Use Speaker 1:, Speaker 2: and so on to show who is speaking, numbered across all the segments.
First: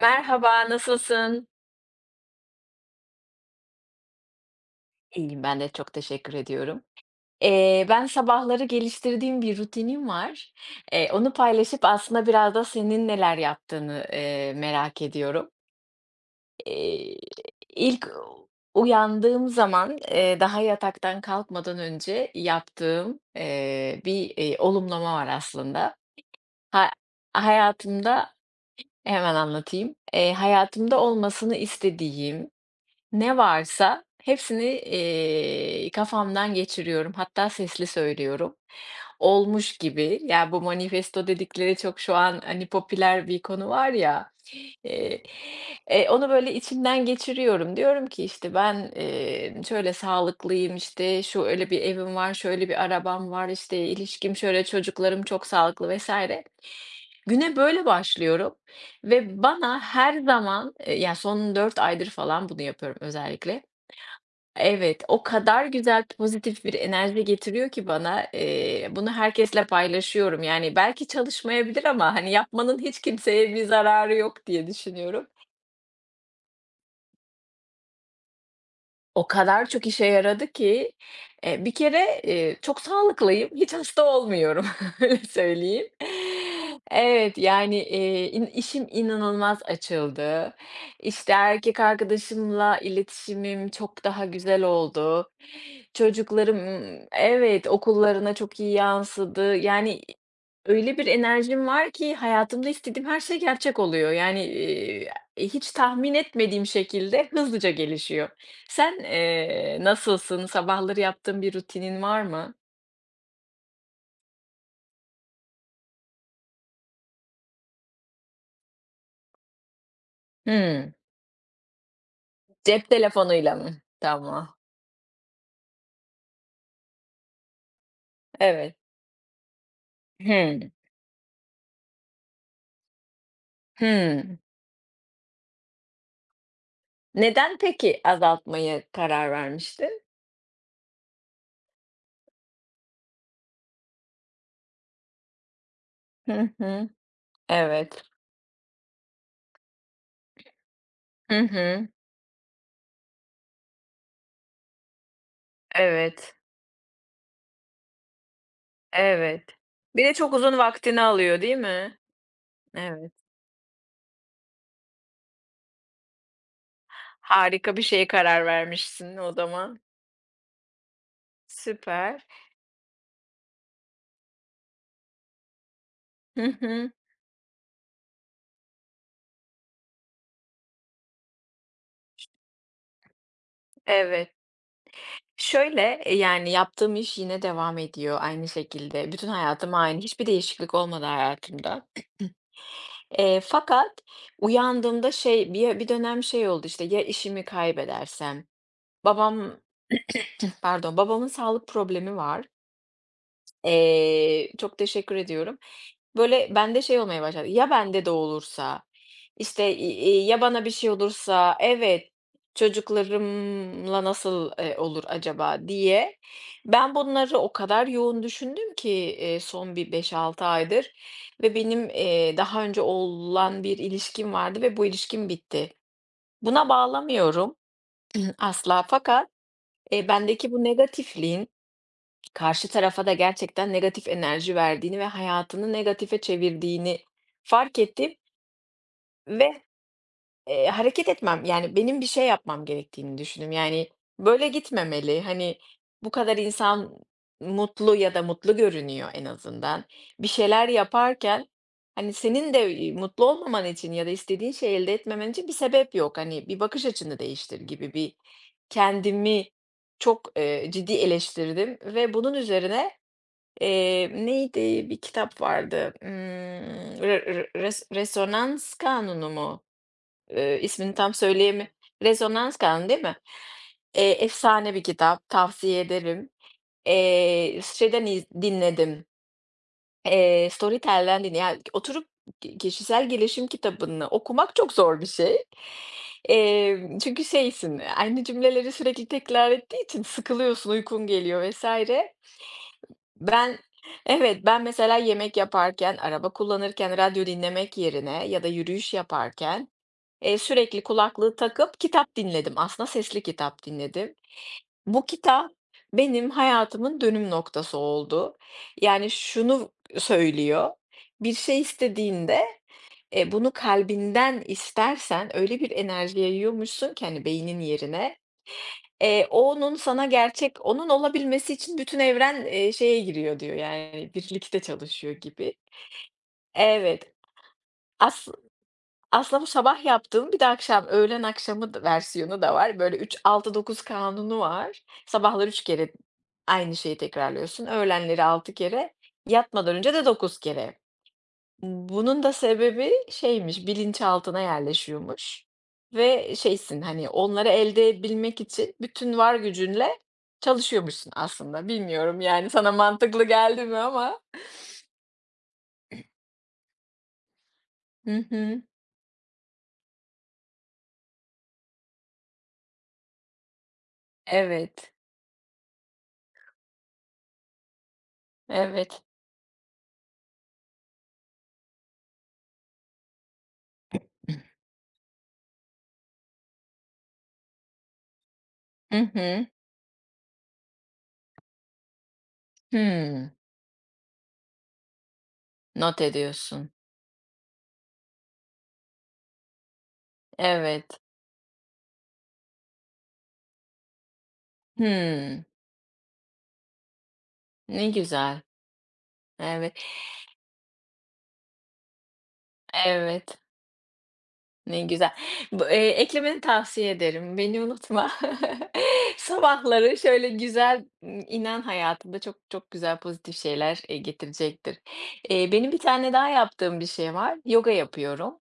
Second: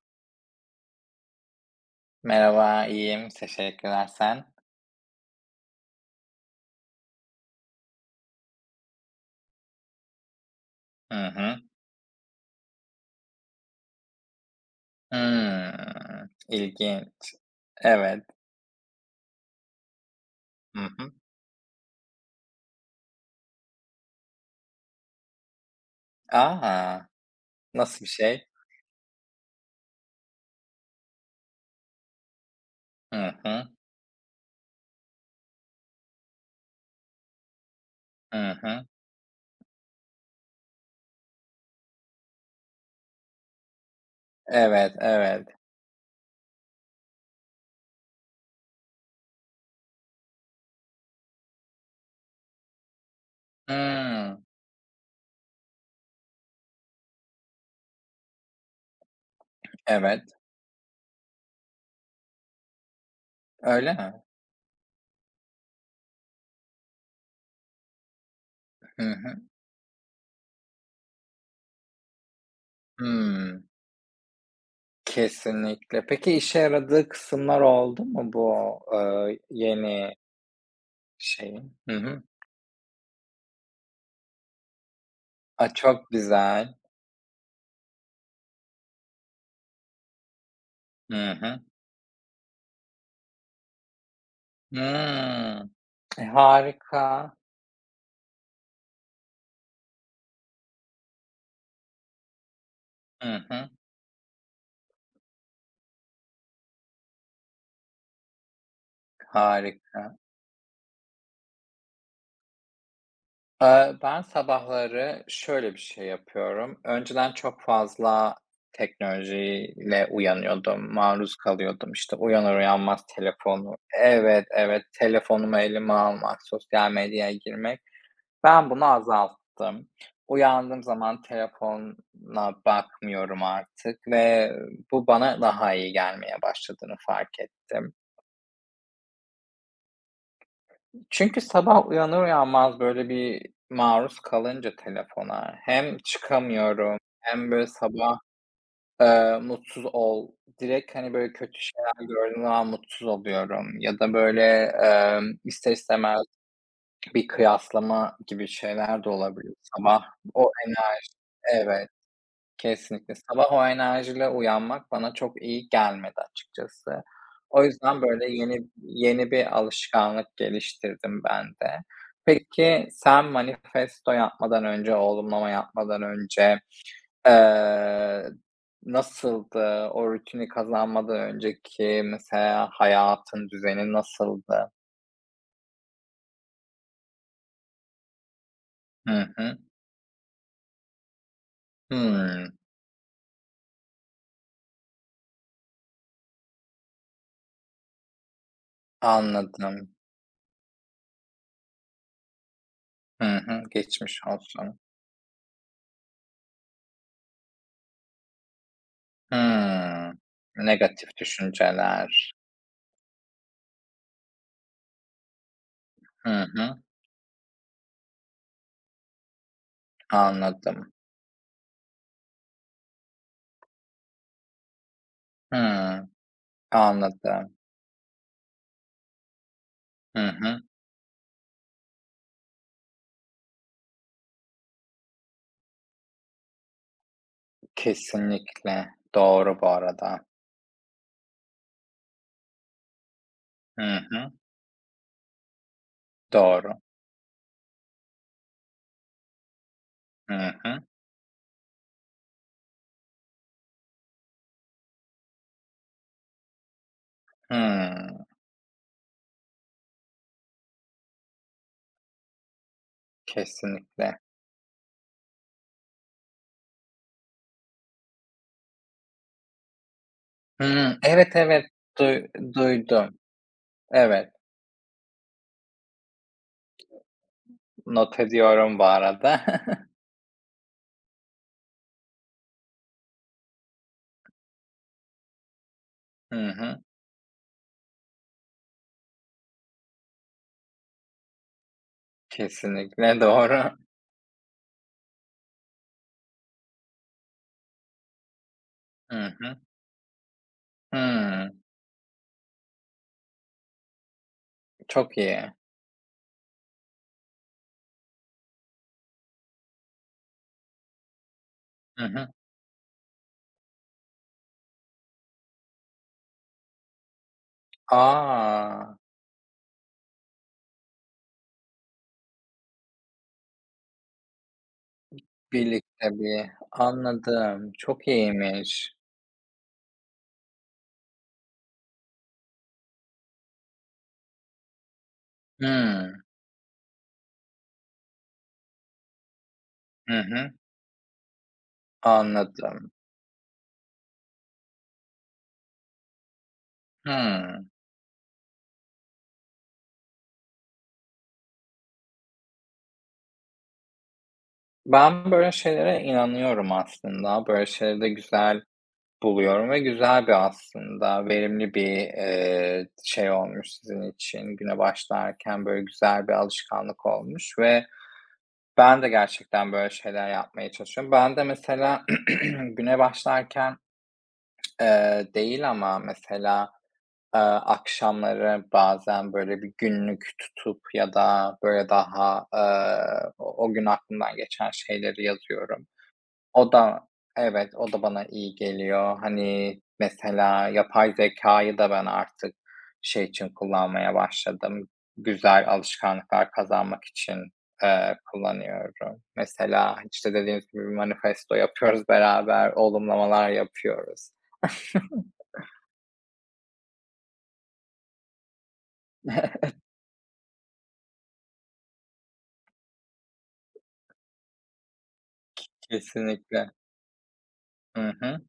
Speaker 1: Merhaba, nasılsın?
Speaker 2: Merhaba, iyiyim. Teşekkürler. Sen?
Speaker 1: İyiyim, ben de çok teşekkür ediyorum. Ben sabahları geliştirdiğim bir rutinim var.
Speaker 2: Hı
Speaker 1: Onu
Speaker 2: hı.
Speaker 1: paylaşıp aslında biraz da senin neler yaptığını, merak ediyorum.
Speaker 2: Hımm.
Speaker 1: Eee,
Speaker 2: İlginç.
Speaker 1: ilk
Speaker 2: Evet.
Speaker 1: uyandığım zaman, daha
Speaker 2: Hı hı.
Speaker 1: yataktan kalkmadan önce yaptığım, bir, olumlama var aslında. Ha,
Speaker 2: A! Nasıl bir
Speaker 1: hayatımda
Speaker 2: şey?
Speaker 1: hemen anlatayım. Hayatımda olmasını istediğim,
Speaker 2: Hı
Speaker 1: ne
Speaker 2: hı.
Speaker 1: varsa hepsini, kafamdan geçiriyorum. Hatta sesli
Speaker 2: Hı
Speaker 1: söylüyorum.
Speaker 2: hı.
Speaker 1: Olmuş gibi. Ya, bu manifesto dedikleri çok şu an, hani, popüler bir konu var ya.
Speaker 2: Evet,
Speaker 1: Eee,
Speaker 2: evet.
Speaker 1: Onu böyle içimden geçiriyorum. Diyorum ki, işte, ben, şöyle sağlıklıyım, işte, şu öyle bir evim var, şöyle bir arabam var, işte, ilişkim
Speaker 2: Hımm.
Speaker 1: şöyle, çocuklarım çok sağlıklı vesaire. Güne böyle başlıyorum ve bana her
Speaker 2: Evet.
Speaker 1: zaman, ya, son 4 aydır falan bunu yapıyorum özellikle.
Speaker 2: Öyle mi?
Speaker 1: Evet, o kadar güzel pozitif bir enerji getiriyor ki bana,
Speaker 2: Hı
Speaker 1: bunu
Speaker 2: hı.
Speaker 1: herkesle paylaşıyorum. Yani belki çalışmayabilir ama, hani, yapmanın hiç kimseye
Speaker 2: Hımm.
Speaker 1: bir zararı yok diye düşünüyorum.
Speaker 2: Kesinlikle. Peki işe yaradığı kısımlar oldu mu bu,
Speaker 1: O kadar çok işe
Speaker 2: yeni
Speaker 1: yaradı ki, bir
Speaker 2: şeyin? Hı
Speaker 1: kere,
Speaker 2: hı.
Speaker 1: çok sağlıklıyım, hiç hasta olmuyorum, öyle
Speaker 2: A,
Speaker 1: söyleyeyim.
Speaker 2: çok güzel.
Speaker 1: Evet, yani, in işim inanılmaz açıldı.
Speaker 2: Hı
Speaker 1: İşte,
Speaker 2: hı.
Speaker 1: erkek arkadaşımla iletişimim çok daha güzel oldu.
Speaker 2: Hımm. E,
Speaker 1: Çocuklarım.
Speaker 2: harika.
Speaker 1: Evet, okullarına çok iyi yansıdı. Yani, öyle bir enerjim var ki hayatımda istediğim her
Speaker 2: Hı
Speaker 1: şey
Speaker 2: hı.
Speaker 1: gerçek oluyor. Yani, hiç tahmin etmediğim şekilde hızlıca gelişiyor. Sen,
Speaker 2: Harika.
Speaker 1: nasılsın? Sabahları yaptığın bir rutinin var mı?
Speaker 2: Ben sabahları şöyle bir şey yapıyorum. Önceden çok fazla teknolojiyle
Speaker 1: Hımm.
Speaker 2: uyanıyordum, maruz kalıyordum. İşte uyanır
Speaker 1: Cep
Speaker 2: uyanmaz
Speaker 1: telefonuyla mı?
Speaker 2: telefonu. Evet,
Speaker 1: Tamam.
Speaker 2: evet, telefonumu elime almak, sosyal medyaya girmek. Ben
Speaker 1: Evet.
Speaker 2: bunu azalttım.
Speaker 1: Hımm.
Speaker 2: Uyandığım zaman telefona bakmıyorum artık
Speaker 1: Hımm.
Speaker 2: ve bu bana daha iyi gelmeye başladığını fark
Speaker 1: Neden
Speaker 2: ettim.
Speaker 1: peki azaltmaya karar vermiştin?
Speaker 2: Çünkü sabah uyanır uyanmaz böyle bir maruz kalınca telefona hem
Speaker 1: Hı hı.
Speaker 2: çıkamıyorum hem böyle
Speaker 1: Evet.
Speaker 2: sabah, mutsuz ol direkt, hani, böyle
Speaker 1: Hı
Speaker 2: kötü
Speaker 1: hı.
Speaker 2: şeyler gördüğüm zaman mutsuz oluyorum ya da böyle, ister istemez
Speaker 1: Evet.
Speaker 2: bir kıyaslama gibi şeyler de
Speaker 1: Evet.
Speaker 2: olabiliyor
Speaker 1: Bir
Speaker 2: sabah.
Speaker 1: de çok
Speaker 2: O
Speaker 1: uzun vaktini
Speaker 2: ener
Speaker 1: alıyor, değil
Speaker 2: Evet.
Speaker 1: mi? Evet.
Speaker 2: Kesinlikle. Sabah o enerjiyle uyanmak bana çok iyi gelmedi açıkçası. O
Speaker 1: Harika bir
Speaker 2: yüzden
Speaker 1: şeye
Speaker 2: böyle
Speaker 1: karar
Speaker 2: yeni
Speaker 1: vermişsin
Speaker 2: yeni
Speaker 1: o
Speaker 2: bir
Speaker 1: zaman.
Speaker 2: alışkanlık geliştirdim ben de.
Speaker 1: Süper.
Speaker 2: Peki sen manifesto yapmadan önce, olumlama yapmadan
Speaker 1: Hı
Speaker 2: önce,
Speaker 1: hı.
Speaker 2: eee, nasıldı? O rutini kazanmadan önceki mesela hayatın düzeni
Speaker 1: Evet.
Speaker 2: nasıldı?
Speaker 1: Şöyle, yani, yaptığım iş yine devam ediyor aynı şekilde. Bütün
Speaker 2: Hı hı.
Speaker 1: hayatım aynı. Hiçbir değişiklik olmadı hayatımda.
Speaker 2: Hımm,
Speaker 1: Fakat uyandığımda şey, bir dönem şey oldu, işte, ya işimi kaybedersem? Babam,
Speaker 2: anladım.
Speaker 1: pardon, babamın sağlık problemi var.
Speaker 2: Hı hı. Geçmiş
Speaker 1: Çok
Speaker 2: olsun.
Speaker 1: teşekkür ediyorum. Böyle, bende şey olmaya başladı, ya bende de olursa, işte,
Speaker 2: Hımm.
Speaker 1: ya bana bir şey
Speaker 2: Negatif
Speaker 1: olursa, evet,
Speaker 2: düşünceler.
Speaker 1: çocuklarımla nasıl, olur acaba diye
Speaker 2: Hı hı.
Speaker 1: ben bunları o kadar yoğun düşündüm ki, son bir beş altı aydır
Speaker 2: Anladım.
Speaker 1: ve benim, daha önce olan bir ilişkim vardı ve bu ilişkim bitti.
Speaker 2: Hıı.
Speaker 1: Buna bağlamıyorum
Speaker 2: Anladım.
Speaker 1: asla fakat,
Speaker 2: Hı
Speaker 1: bendeki
Speaker 2: hı.
Speaker 1: bu negatifliğin karşı tarafa da gerçekten negatif enerji verdiğini ve hayatını negatife çevirdiğini fark ettim
Speaker 2: Kesinlikle. Doğru
Speaker 1: ve,
Speaker 2: bu arada.
Speaker 1: hareket etmem, yani, benim bir şey yapmam gerektiğini düşündüm.
Speaker 2: Hı
Speaker 1: Yani,
Speaker 2: hı.
Speaker 1: böyle gitmemeli. Hani, bu kadar
Speaker 2: Doğru.
Speaker 1: insan mutlu ya da mutlu görünüyor en azından. Bir
Speaker 2: Hı
Speaker 1: şeyler
Speaker 2: hı.
Speaker 1: yaparken, hani, senin de, mutlu olmaman için ya da istediğin şeyi elde etmemen için bir sebep yok. Hani, bir bakış açını değiştir gibi bir
Speaker 2: Hıı.
Speaker 1: kendimi çok, ciddi eleştirdim ve bunun üzerine
Speaker 2: Kesinlikle.
Speaker 1: neydi, bir kitap vardı, re re res Resonans Kanunu mu? İsmini
Speaker 2: Hıı.
Speaker 1: tam
Speaker 2: Evet, evet.
Speaker 1: söyleyemi
Speaker 2: Duy
Speaker 1: Resonans Kanunu değil mi?
Speaker 2: duydum. Evet.
Speaker 1: Efsane bir kitap, tavsiye ederim. Şeyden
Speaker 2: Not
Speaker 1: iz
Speaker 2: ediyorum bu
Speaker 1: dinledim,
Speaker 2: arada.
Speaker 1: Storytel'den dinle. Yani oturup ki kişisel gelişim kitabını okumak çok zor bir şey.
Speaker 2: Hı hı.
Speaker 1: Çünkü şeysin, aynı cümleleri sürekli tekrar ettiği için sıkılıyorsun, uykun geliyor vesaire.
Speaker 2: Kesinlikle
Speaker 1: Ben
Speaker 2: doğru.
Speaker 1: evet, ben mesela yemek yaparken, araba kullanırken radyo dinlemek yerine ya da yürüyüş
Speaker 2: Hı hı.
Speaker 1: yaparken, sürekli kulaklığı
Speaker 2: Hıı.
Speaker 1: takıp kitap dinledim. Aslında sesli kitap dinledim. Bu
Speaker 2: Çok
Speaker 1: kitap
Speaker 2: iyi.
Speaker 1: benim hayatımın dönüm noktası oldu. Yani şunu söylüyor, bir şey
Speaker 2: Hı hı.
Speaker 1: istediğinde, bunu kalbinden istersen öyle bir enerji yayıyormuşsun ki, hani, beynin yerine
Speaker 2: A!
Speaker 1: Onun sana gerçek onun olabilmesi için bütün evren, şeye giriyor diyor, yani, birlikte çalışıyor gibi.
Speaker 2: Birlikte bir.
Speaker 1: Evet.
Speaker 2: Anladım. Çok
Speaker 1: As
Speaker 2: iyiymiş.
Speaker 1: Aslında bu sabah yaptığım bir de akşam, öğlen akşamı da versiyonu da var. Böyle 3-6-9 kanunu var. Sabahları 3 kere
Speaker 2: Hıı.
Speaker 1: aynı şeyi tekrarlıyorsun. Öğlenleri 6 kere, yatmadan önce de
Speaker 2: Hı
Speaker 1: 9
Speaker 2: hı.
Speaker 1: kere. Bunun da sebebi
Speaker 2: Anladım.
Speaker 1: şeymiş, bilinçaltına yerleşiyormuş ve şeysin, hani, onları
Speaker 2: Hımm.
Speaker 1: elde edebilmek için bütün var gücünle çalışıyormuşsun aslında. Bilmiyorum, yani, sana mantıklı geldi mi ama.
Speaker 2: Ben böyle şeylere inanıyorum aslında. Böyle şeyleri de
Speaker 1: Hı hı.
Speaker 2: güzel buluyorum ve güzel bir aslında verimli bir, şey olmuş sizin için. Güne
Speaker 1: Evet,
Speaker 2: başlarken böyle güzel bir alışkanlık olmuş ve ben
Speaker 1: evet.
Speaker 2: de gerçekten böyle şeyler yapmaya çalışıyorum. Ben de mesela güne başlarken, değil ama mesela, akşamları
Speaker 1: Hı
Speaker 2: bazen
Speaker 1: hı.
Speaker 2: böyle bir günlük tutup ya da böyle daha,
Speaker 1: Hımm.
Speaker 2: o gün aklımdan geçen şeyleri yazıyorum.
Speaker 1: Not ediyorsun.
Speaker 2: O da. Evet, o da bana iyi geliyor. Hani, mesela
Speaker 1: Evet.
Speaker 2: yapay zekayı da ben artık şey için kullanmaya başladım,
Speaker 1: Hımm.
Speaker 2: güzel alışkanlıklar kazanmak için,
Speaker 1: Ne güzel.
Speaker 2: kullanıyorum.
Speaker 1: Evet,
Speaker 2: Mesela, işte, dediğimiz gibi bir manifesto yapıyoruz beraber,
Speaker 1: evet.
Speaker 2: olumlamalar yapıyoruz.
Speaker 1: Ne güzel. Bu, eklemeni tavsiye ederim. Beni unutma. Sabahları şöyle güzel, inan hayatında çok çok güzel pozitif şeyler, getirecektir. Benim bir tane daha
Speaker 2: Kesinlikle.
Speaker 1: yaptığım bir şey var. Yoga
Speaker 2: Hı hı.
Speaker 1: yapıyorum.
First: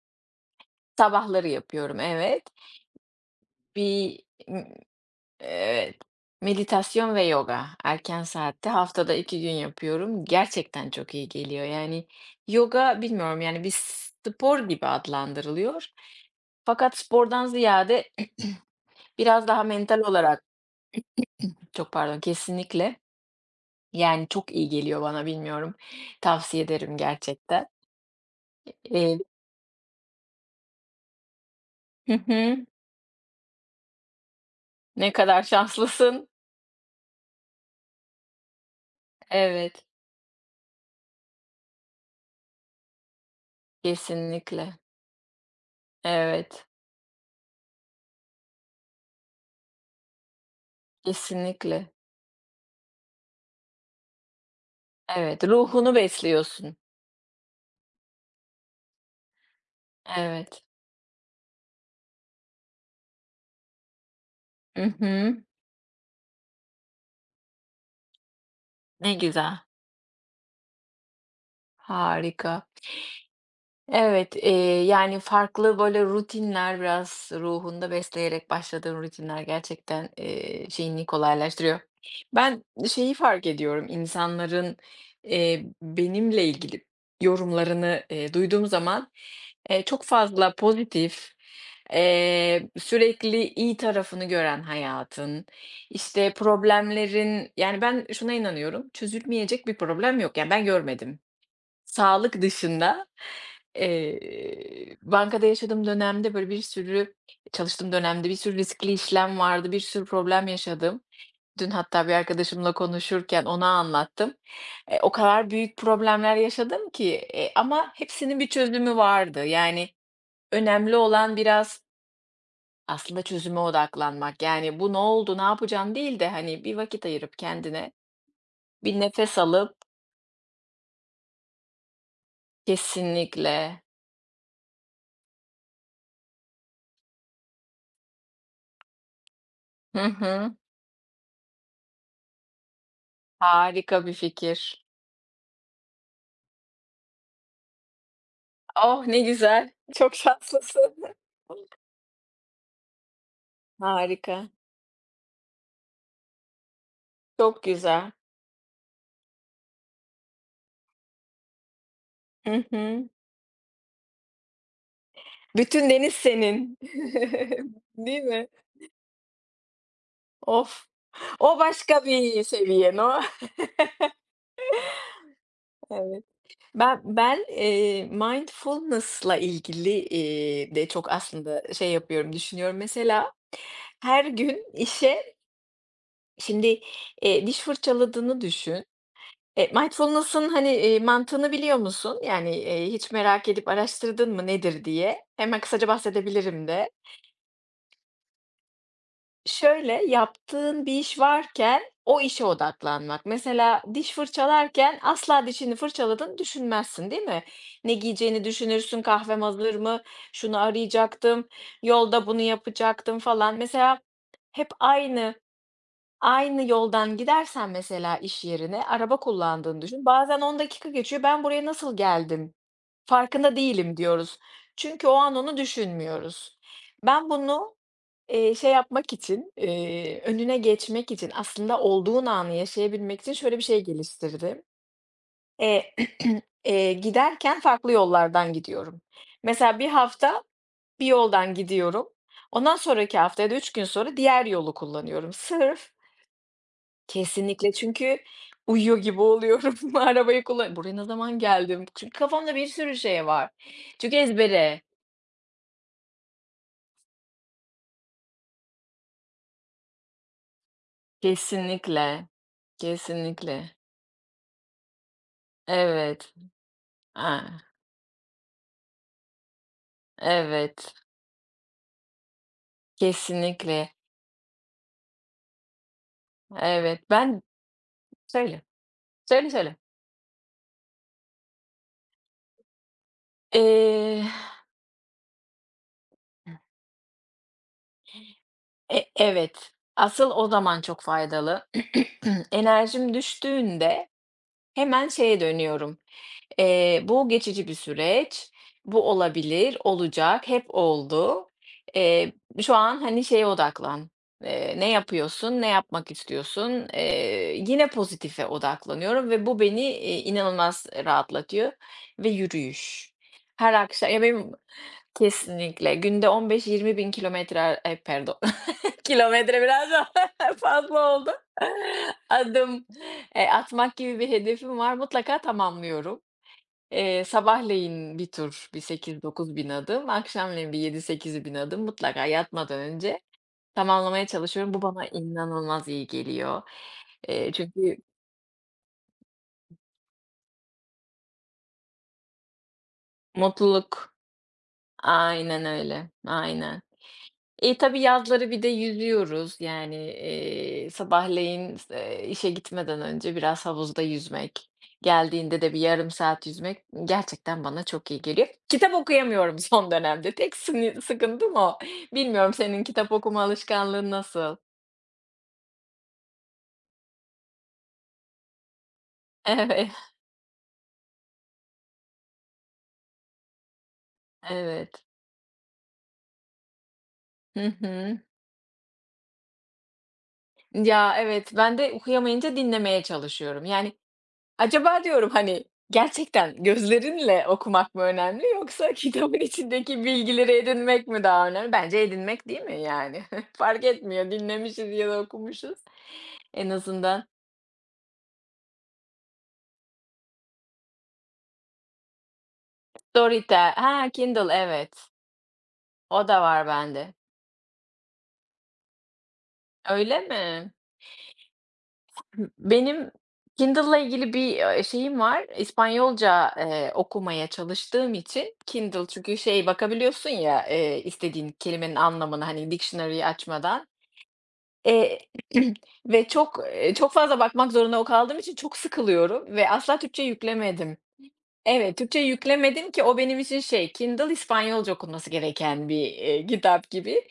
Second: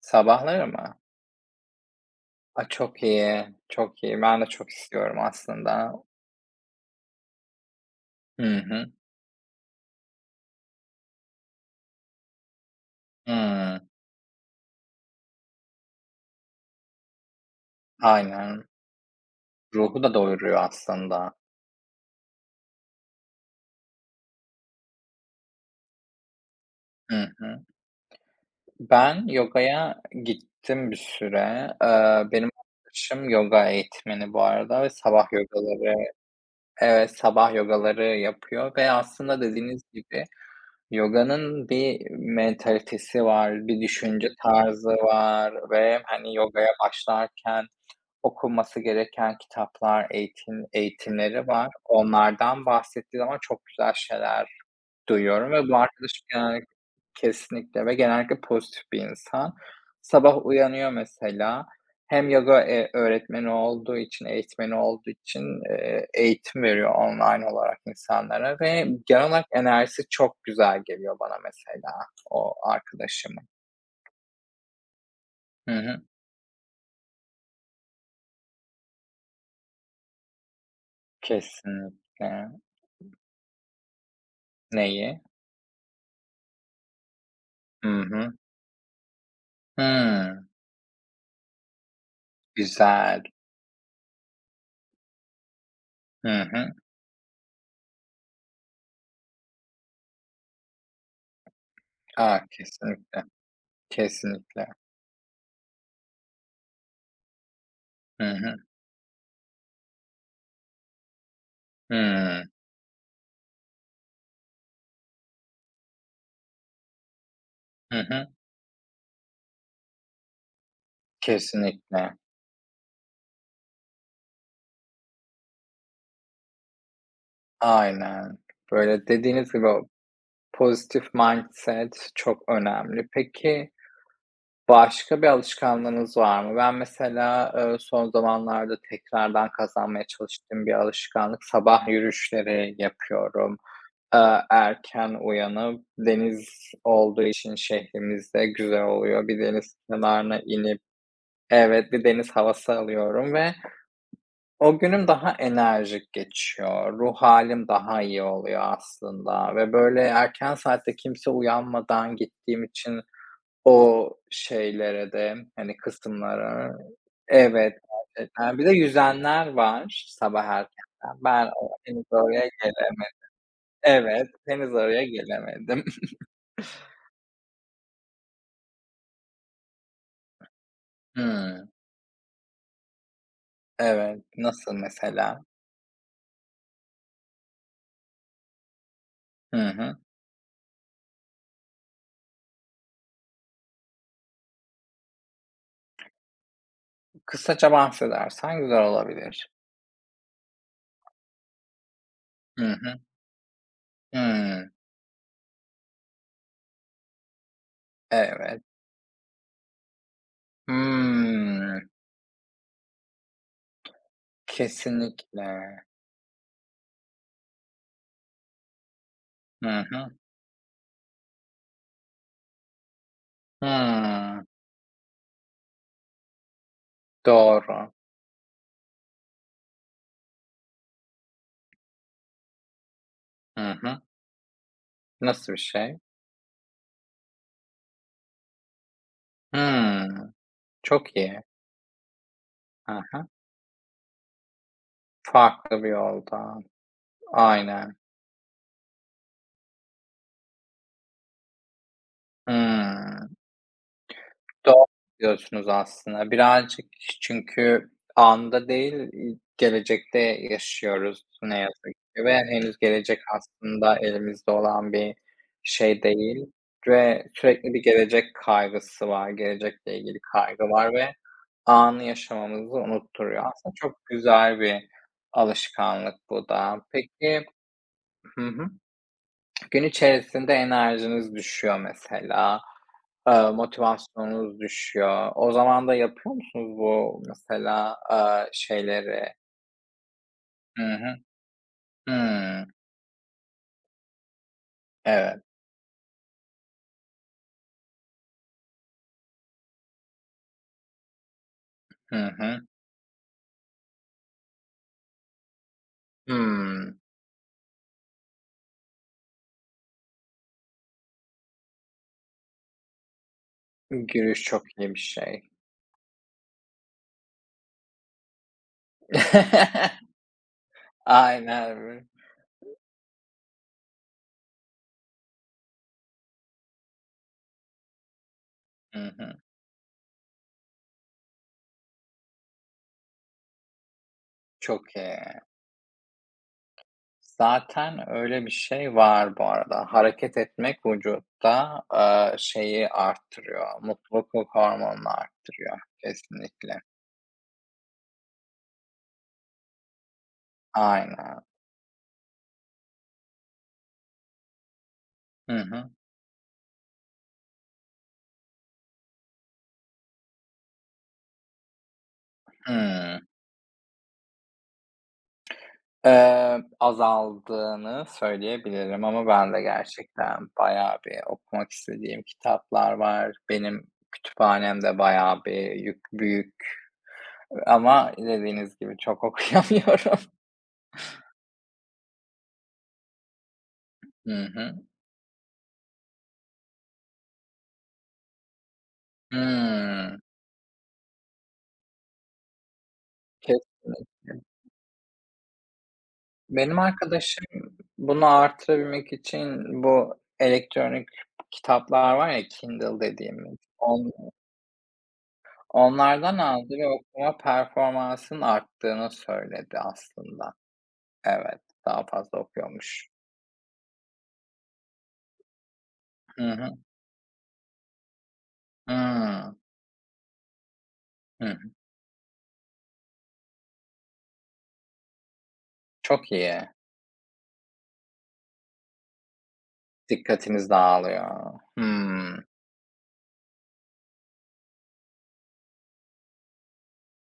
Speaker 2: Sabahları mı?
Speaker 1: Sabahları yapıyorum, evet.
Speaker 2: A, çok iyi, çok
Speaker 1: Bir,
Speaker 2: iyi. Ben de
Speaker 1: ımm,
Speaker 2: çok istiyorum aslında.
Speaker 1: evet, meditasyon ve yoga erken
Speaker 2: Hı
Speaker 1: saatte
Speaker 2: hı.
Speaker 1: haftada 2 gün yapıyorum. Gerçekten çok iyi geliyor. Yani yoga bilmiyorum, yani, bir
Speaker 2: Hımm.
Speaker 1: spor gibi adlandırılıyor. Fakat spordan ziyade
Speaker 2: Aynen.
Speaker 1: biraz daha mental
Speaker 2: Ruhu da
Speaker 1: olarak.
Speaker 2: doyuruyor aslında.
Speaker 1: Çok pardon, kesinlikle. Yani, çok iyi geliyor bana, bilmiyorum. Tavsiye ederim
Speaker 2: Hı hı.
Speaker 1: gerçekten. Eee
Speaker 2: Ben yogaya gittim bir süre.
Speaker 1: Hı
Speaker 2: Benim
Speaker 1: hı.
Speaker 2: arkadaşım yoga eğitmeni bu arada ve
Speaker 1: Ne
Speaker 2: sabah
Speaker 1: kadar
Speaker 2: yogaları.
Speaker 1: şanslısın.
Speaker 2: Evet, sabah yogaları yapıyor ve aslında dediğiniz
Speaker 1: Evet,
Speaker 2: gibi yoganın bir mentalitesi var, bir düşünce
Speaker 1: kesinlikle.
Speaker 2: tarzı var ve, hani,
Speaker 1: Evet,
Speaker 2: yogaya başlarken okunması gereken kitaplar, eğitim eğitimleri var.
Speaker 1: kesinlikle.
Speaker 2: Onlardan bahsettiği zaman çok güzel şeyler
Speaker 1: Evet,
Speaker 2: duyuyorum ve bu
Speaker 1: ruhunu
Speaker 2: arkadaşım genellikle
Speaker 1: besliyorsun.
Speaker 2: kesinlikle ve genellikle pozitif bir insan. Sabah
Speaker 1: Evet.
Speaker 2: uyanıyor mesela, hem yoga, öğretmeni olduğu için, eğitmeni
Speaker 1: Hı
Speaker 2: olduğu
Speaker 1: hı.
Speaker 2: için, eğitim veriyor online olarak insanlara ve
Speaker 1: Ne
Speaker 2: genel olarak
Speaker 1: güzel.
Speaker 2: enerjisi çok güzel geliyor bana mesela
Speaker 1: Harika.
Speaker 2: o arkadaşımın.
Speaker 1: Evet, yani,
Speaker 2: Hı
Speaker 1: farklı,
Speaker 2: hı.
Speaker 1: böyle, rutinler biraz ruhunda besleyerek başladığın rutinler gerçekten, şeyini kolaylaştırıyor.
Speaker 2: Kesinlikle.
Speaker 1: Ben şeyi fark ediyorum, insanların,
Speaker 2: Neyi?
Speaker 1: benimle ilgili
Speaker 2: Hı
Speaker 1: yorumlarını,
Speaker 2: hı.
Speaker 1: duyduğum zaman, çok
Speaker 2: Hımm,
Speaker 1: fazla pozitif,
Speaker 2: güzel.
Speaker 1: sürekli iyi tarafını gören hayatın,
Speaker 2: Hı
Speaker 1: işte,
Speaker 2: hı.
Speaker 1: problemlerin. Yani, ben şuna inanıyorum, çözülmeyecek bir problem yok. Yani, ben görmedim.
Speaker 2: A,
Speaker 1: Sağlık dışında,
Speaker 2: kesinlikle, kesinlikle.
Speaker 1: bankada yaşadığım dönemde, böyle, bir sürü çalıştığım
Speaker 2: Hı
Speaker 1: dönemde bir
Speaker 2: hı.
Speaker 1: sürü riskli işlem vardı, bir sürü problem yaşadım. Dün hatta bir
Speaker 2: Hımm.
Speaker 1: arkadaşımla konuşurken ona anlattım. O kadar büyük problemler yaşadım ki, ama
Speaker 2: Hı hı. hı.
Speaker 1: hepsinin bir çözümü vardı. Yani, önemli olan biraz
Speaker 2: Kesinlikle.
Speaker 1: aslında çözüme odaklanmak. Yani, "Bu ne oldu, ne yapacağım?" değil de, hani, bir vakit ayırıp kendine,
Speaker 2: Aynen.
Speaker 1: bir
Speaker 2: Böyle
Speaker 1: nefes
Speaker 2: dediğiniz gibi
Speaker 1: alıp.
Speaker 2: o pozitif mindset çok önemli.
Speaker 1: Kesinlikle.
Speaker 2: Peki başka bir alışkanlığınız var mı? Ben mesela, son zamanlarda tekrardan
Speaker 1: Hı
Speaker 2: kazanmaya
Speaker 1: hı.
Speaker 2: çalıştığım bir alışkanlık, sabah yürüyüşleri yapıyorum.
Speaker 1: Harika bir fikir.
Speaker 2: Erken uyanıp deniz olduğu için şehrimizde güzel
Speaker 1: Oh, ne
Speaker 2: oluyor. Bir
Speaker 1: güzel.
Speaker 2: deniz
Speaker 1: Çok
Speaker 2: kenarına inip.
Speaker 1: şanslısın.
Speaker 2: Evet, bir deniz havası alıyorum ve
Speaker 1: Harika.
Speaker 2: o günüm daha enerjik geçiyor. Ruh
Speaker 1: Çok
Speaker 2: halim daha
Speaker 1: güzel.
Speaker 2: iyi oluyor aslında ve, böyle, erken saatte kimse uyanmadan
Speaker 1: Hı
Speaker 2: gittiğim için
Speaker 1: hı.
Speaker 2: o şeylere de, hani,
Speaker 1: Bütün deniz
Speaker 2: kısımlara.
Speaker 1: senin.
Speaker 2: Evet,
Speaker 1: Değil mi?
Speaker 2: gerçekten. Bir de yüzenler var sabah
Speaker 1: Of!
Speaker 2: erkenden. Ben
Speaker 1: O
Speaker 2: o
Speaker 1: başka
Speaker 2: henüz oraya
Speaker 1: bir seviyen
Speaker 2: gelemedim.
Speaker 1: o.
Speaker 2: Evet, henüz oraya gelemedim.
Speaker 1: Evet. Ben, mindfulness'la ilgili, de çok aslında
Speaker 2: Hımm.
Speaker 1: şey yapıyorum, düşünüyorum. Mesela her
Speaker 2: Evet.
Speaker 1: gün
Speaker 2: Nasıl
Speaker 1: işe
Speaker 2: mesela?
Speaker 1: şimdi, diş fırçaladığını düşün. E,
Speaker 2: Hı hı.
Speaker 1: mindfulness'ın, hani, mantığını biliyor musun? Yani, hiç merak edip araştırdın mı nedir diye? Hemen kısaca bahsedebilirim de.
Speaker 2: Kısaca bahsedersen güzel olabilir.
Speaker 1: Şöyle, yaptığın bir iş varken o işe
Speaker 2: Hı hı.
Speaker 1: odaklanmak. Mesela diş
Speaker 2: Hımm.
Speaker 1: fırçalarken asla dişini fırçaladın düşünmezsin, değil mi? Ne giyeceğini
Speaker 2: Evet.
Speaker 1: düşünürsün, kahvem hazır mı, şunu arayacaktım,
Speaker 2: Hımm.
Speaker 1: yolda bunu yapacaktım falan. Mesela hep aynı
Speaker 2: Kesinlikle.
Speaker 1: aynı yoldan gidersen mesela iş yerine, araba
Speaker 2: Hı
Speaker 1: kullandığını düşün.
Speaker 2: hı.
Speaker 1: Bazen 10 dakika geçiyor, "Ben buraya nasıl geldim? Farkında değilim." diyoruz.
Speaker 2: Hıı.
Speaker 1: Çünkü o an onu düşünmüyoruz. Ben bunu,
Speaker 2: Doğru.
Speaker 1: şey yapmak için, önüne geçmek için, aslında olduğun anı yaşayabilmek için şöyle bir
Speaker 2: Hı
Speaker 1: şey
Speaker 2: hı.
Speaker 1: geliştirdim.
Speaker 2: Nasıl bir
Speaker 1: Eee,
Speaker 2: şey?
Speaker 1: giderken farklı yollardan gidiyorum. Mesela bir
Speaker 2: Hıı.
Speaker 1: hafta bir
Speaker 2: Çok iyi.
Speaker 1: yoldan gidiyorum. Ondan
Speaker 2: Hı
Speaker 1: sonraki
Speaker 2: hı.
Speaker 1: hafta ya da 3 gün sonra diğer yolu kullanıyorum.
Speaker 2: Farklı bir
Speaker 1: Sırf
Speaker 2: yoldan.
Speaker 1: kesinlikle
Speaker 2: Aynen.
Speaker 1: çünkü uyuyor gibi oluyorum. Arabayı kullan buraya ne zaman geldim? Çünkü kafamda bir sürü şey
Speaker 2: Hımm.
Speaker 1: var. Çünkü ezbere.
Speaker 2: Doğru diyorsunuz aslında. Birazcık çünkü anda değil, gelecekte yaşıyoruz ne yazık ki
Speaker 1: Kesinlikle.
Speaker 2: ve henüz gelecek
Speaker 1: Kesinlikle.
Speaker 2: aslında elimizde olan bir şey
Speaker 1: Evet.
Speaker 2: değil ve
Speaker 1: A,
Speaker 2: sürekli bir gelecek kaygısı var, gelecekle ilgili kaygı var
Speaker 1: evet.
Speaker 2: ve anı yaşamamızı unutturuyor. Aslında
Speaker 1: Kesinlikle.
Speaker 2: çok güzel bir alışkanlık bu da.
Speaker 1: Evet. Ben
Speaker 2: Peki. Hı
Speaker 1: söyle.
Speaker 2: hı.
Speaker 1: Söyle, söyle.
Speaker 2: Gün içerisinde enerjiniz düşüyor mesela,
Speaker 1: Eee,
Speaker 2: motivasyonunuz düşüyor. O zaman da yapıyor musunuz bu mesela, şeyleri?
Speaker 1: evet. Asıl o zaman
Speaker 2: Hı
Speaker 1: çok
Speaker 2: hı.
Speaker 1: faydalı.
Speaker 2: Hımm.
Speaker 1: Enerjim düştüğünde hemen şeye
Speaker 2: Evet.
Speaker 1: dönüyorum. Bu geçici bir süreç. Bu olabilir, olacak, hep oldu.
Speaker 2: Hı
Speaker 1: Eee,
Speaker 2: hı.
Speaker 1: Şu an, hani, şeye odaklan. Ne yapıyorsun, ne yapmak istiyorsun?
Speaker 2: Hımm.
Speaker 1: Yine pozitife odaklanıyorum ve bu beni, inanılmaz rahatlatıyor ve yürüyüş. Her akşam ya,
Speaker 2: Yürüyüş
Speaker 1: benim
Speaker 2: çok iyi bir şey.
Speaker 1: kesinlikle günde 15.000 bin kilometre ay, pardon, kilometre biraz da fazla oldu.
Speaker 2: Aynen öyle.
Speaker 1: Adım, atmak gibi bir hedefim var. Mutlaka tamamlıyorum. Sabahleyin bir tur, bir
Speaker 2: Hı hı.
Speaker 1: 8-9.000 adım, akşamleyin bir 7-8.000 adım mutlaka yatmadan önce tamamlamaya çalışıyorum. Bu
Speaker 2: Çok
Speaker 1: bana
Speaker 2: iyi.
Speaker 1: inanılmaz iyi geliyor. Çünkü
Speaker 2: Zaten öyle bir şey var bu arada. Hareket etmek vücutta, şeyi arttırıyor,
Speaker 1: mutluluk
Speaker 2: mutluluk hormonunu
Speaker 1: aynen
Speaker 2: arttırıyor
Speaker 1: öyle,
Speaker 2: kesinlikle.
Speaker 1: aynen. E, tabii yazları bir de yüzüyoruz. Yani,
Speaker 2: Aynen.
Speaker 1: sabahleyin s işe gitmeden önce biraz havuzda yüzmek,
Speaker 2: Hı
Speaker 1: geldiğinde de bir
Speaker 2: hı.
Speaker 1: yarım saat yüzmek gerçekten bana çok iyi geliyor. Kitap okuyamıyorum son dönemde. Tek sıkıntım o. Bilmiyorum senin kitap
Speaker 2: Hımm.
Speaker 1: okuma alışkanlığın nasıl?
Speaker 2: Azaldığını söyleyebilirim ama ben de
Speaker 1: Evet,
Speaker 2: gerçekten bayağı bir okumak istediğim kitaplar var. Benim kütüphanemde
Speaker 1: evet.
Speaker 2: bayağı bir yük büyük
Speaker 1: Hı
Speaker 2: ama
Speaker 1: hı.
Speaker 2: dediğiniz gibi çok okuyamıyorum.
Speaker 1: Ya, evet, ben de okuyamayınca dinlemeye çalışıyorum. Yani
Speaker 2: Hı hı.
Speaker 1: acaba diyorum, hani, gerçekten gözlerinle okumak mı önemli yoksa kitabın içindeki
Speaker 2: Hımm.
Speaker 1: bilgileri edinmek mi daha önemli? Bence edinmek değil mi yani? Fark etmiyor
Speaker 2: Kesinlikle.
Speaker 1: dinlemişiz ya da okumuşuz. En
Speaker 2: Benim
Speaker 1: azından
Speaker 2: arkadaşım bunu artırabilmek için bu elektronik kitaplar var ya, Kindle dediğimiz,
Speaker 1: Storytel. Ha,
Speaker 2: on
Speaker 1: Kindle evet. O
Speaker 2: onlardan
Speaker 1: da var
Speaker 2: aldı ve
Speaker 1: bende.
Speaker 2: okuma performansının arttığını söyledi
Speaker 1: Öyle
Speaker 2: aslında.
Speaker 1: mi?
Speaker 2: Evet, daha fazla
Speaker 1: Hı
Speaker 2: okuyormuş.
Speaker 1: Benim Kindle'la ilgili bir, şeyim var. İspanyolca,
Speaker 2: Hı hı.
Speaker 1: okumaya çalıştığım için Kindle çünkü
Speaker 2: Hımm.
Speaker 1: şey bakabiliyorsun ya, istediğin
Speaker 2: Hı.
Speaker 1: kelimenin anlamını hani, dictionary'i açmadan. Eee, ve
Speaker 2: Çok
Speaker 1: çok,
Speaker 2: iyi.
Speaker 1: çok fazla bakmak zorunda kaldığım için çok sıkılıyorum ve asla Türkçe
Speaker 2: Dikkatiniz
Speaker 1: yüklemedim.
Speaker 2: dağılıyor.
Speaker 1: Evet, Türkçe
Speaker 2: Hımm.
Speaker 1: yüklemedim ki o benim için şey, Kindle İspanyolca okunması gereken bir, kitap gibi.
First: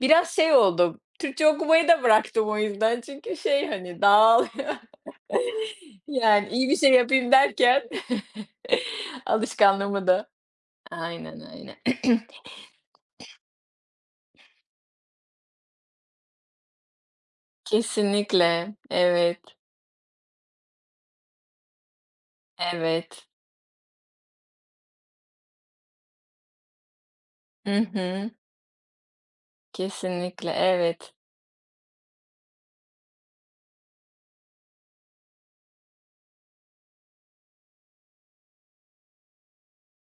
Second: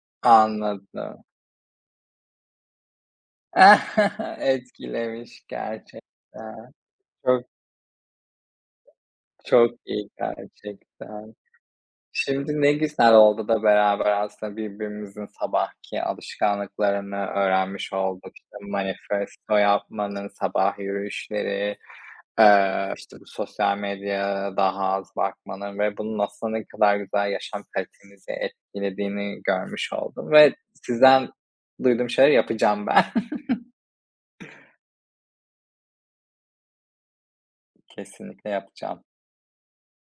Speaker 1: Biraz şey oldum,
Speaker 2: Anladım.
Speaker 1: Türkçe okumayı da bıraktım o yüzden çünkü şey, hani, dağılıyor.
Speaker 2: Etkilemiş
Speaker 1: Yani iyi
Speaker 2: gerçekten.
Speaker 1: bir şey yapayım
Speaker 2: Çok,
Speaker 1: derken
Speaker 2: çok
Speaker 1: alışkanlığımı
Speaker 2: iyi
Speaker 1: da
Speaker 2: gerçekten.
Speaker 1: aynen, aynen.
Speaker 2: Şimdi ne güzel oldu da beraber aslında birbirimizin sabahki alışkanlıklarını öğrenmiş olduk. İşte,
Speaker 1: Kesinlikle. Evet,
Speaker 2: manifesto yapmanın, sabah yürüyüşleri, işte, bu
Speaker 1: evet.
Speaker 2: sosyal medyaya daha az bakmanın ve bunun aslında ne kadar güzel yaşam
Speaker 1: Hı hı.
Speaker 2: kalitemizi etkilediğini görmüş oldum
Speaker 1: Kesinlikle,
Speaker 2: ve
Speaker 1: evet.
Speaker 2: sizden duyduğum şeyleri yapacağım ben. Kesinlikle yapacağım.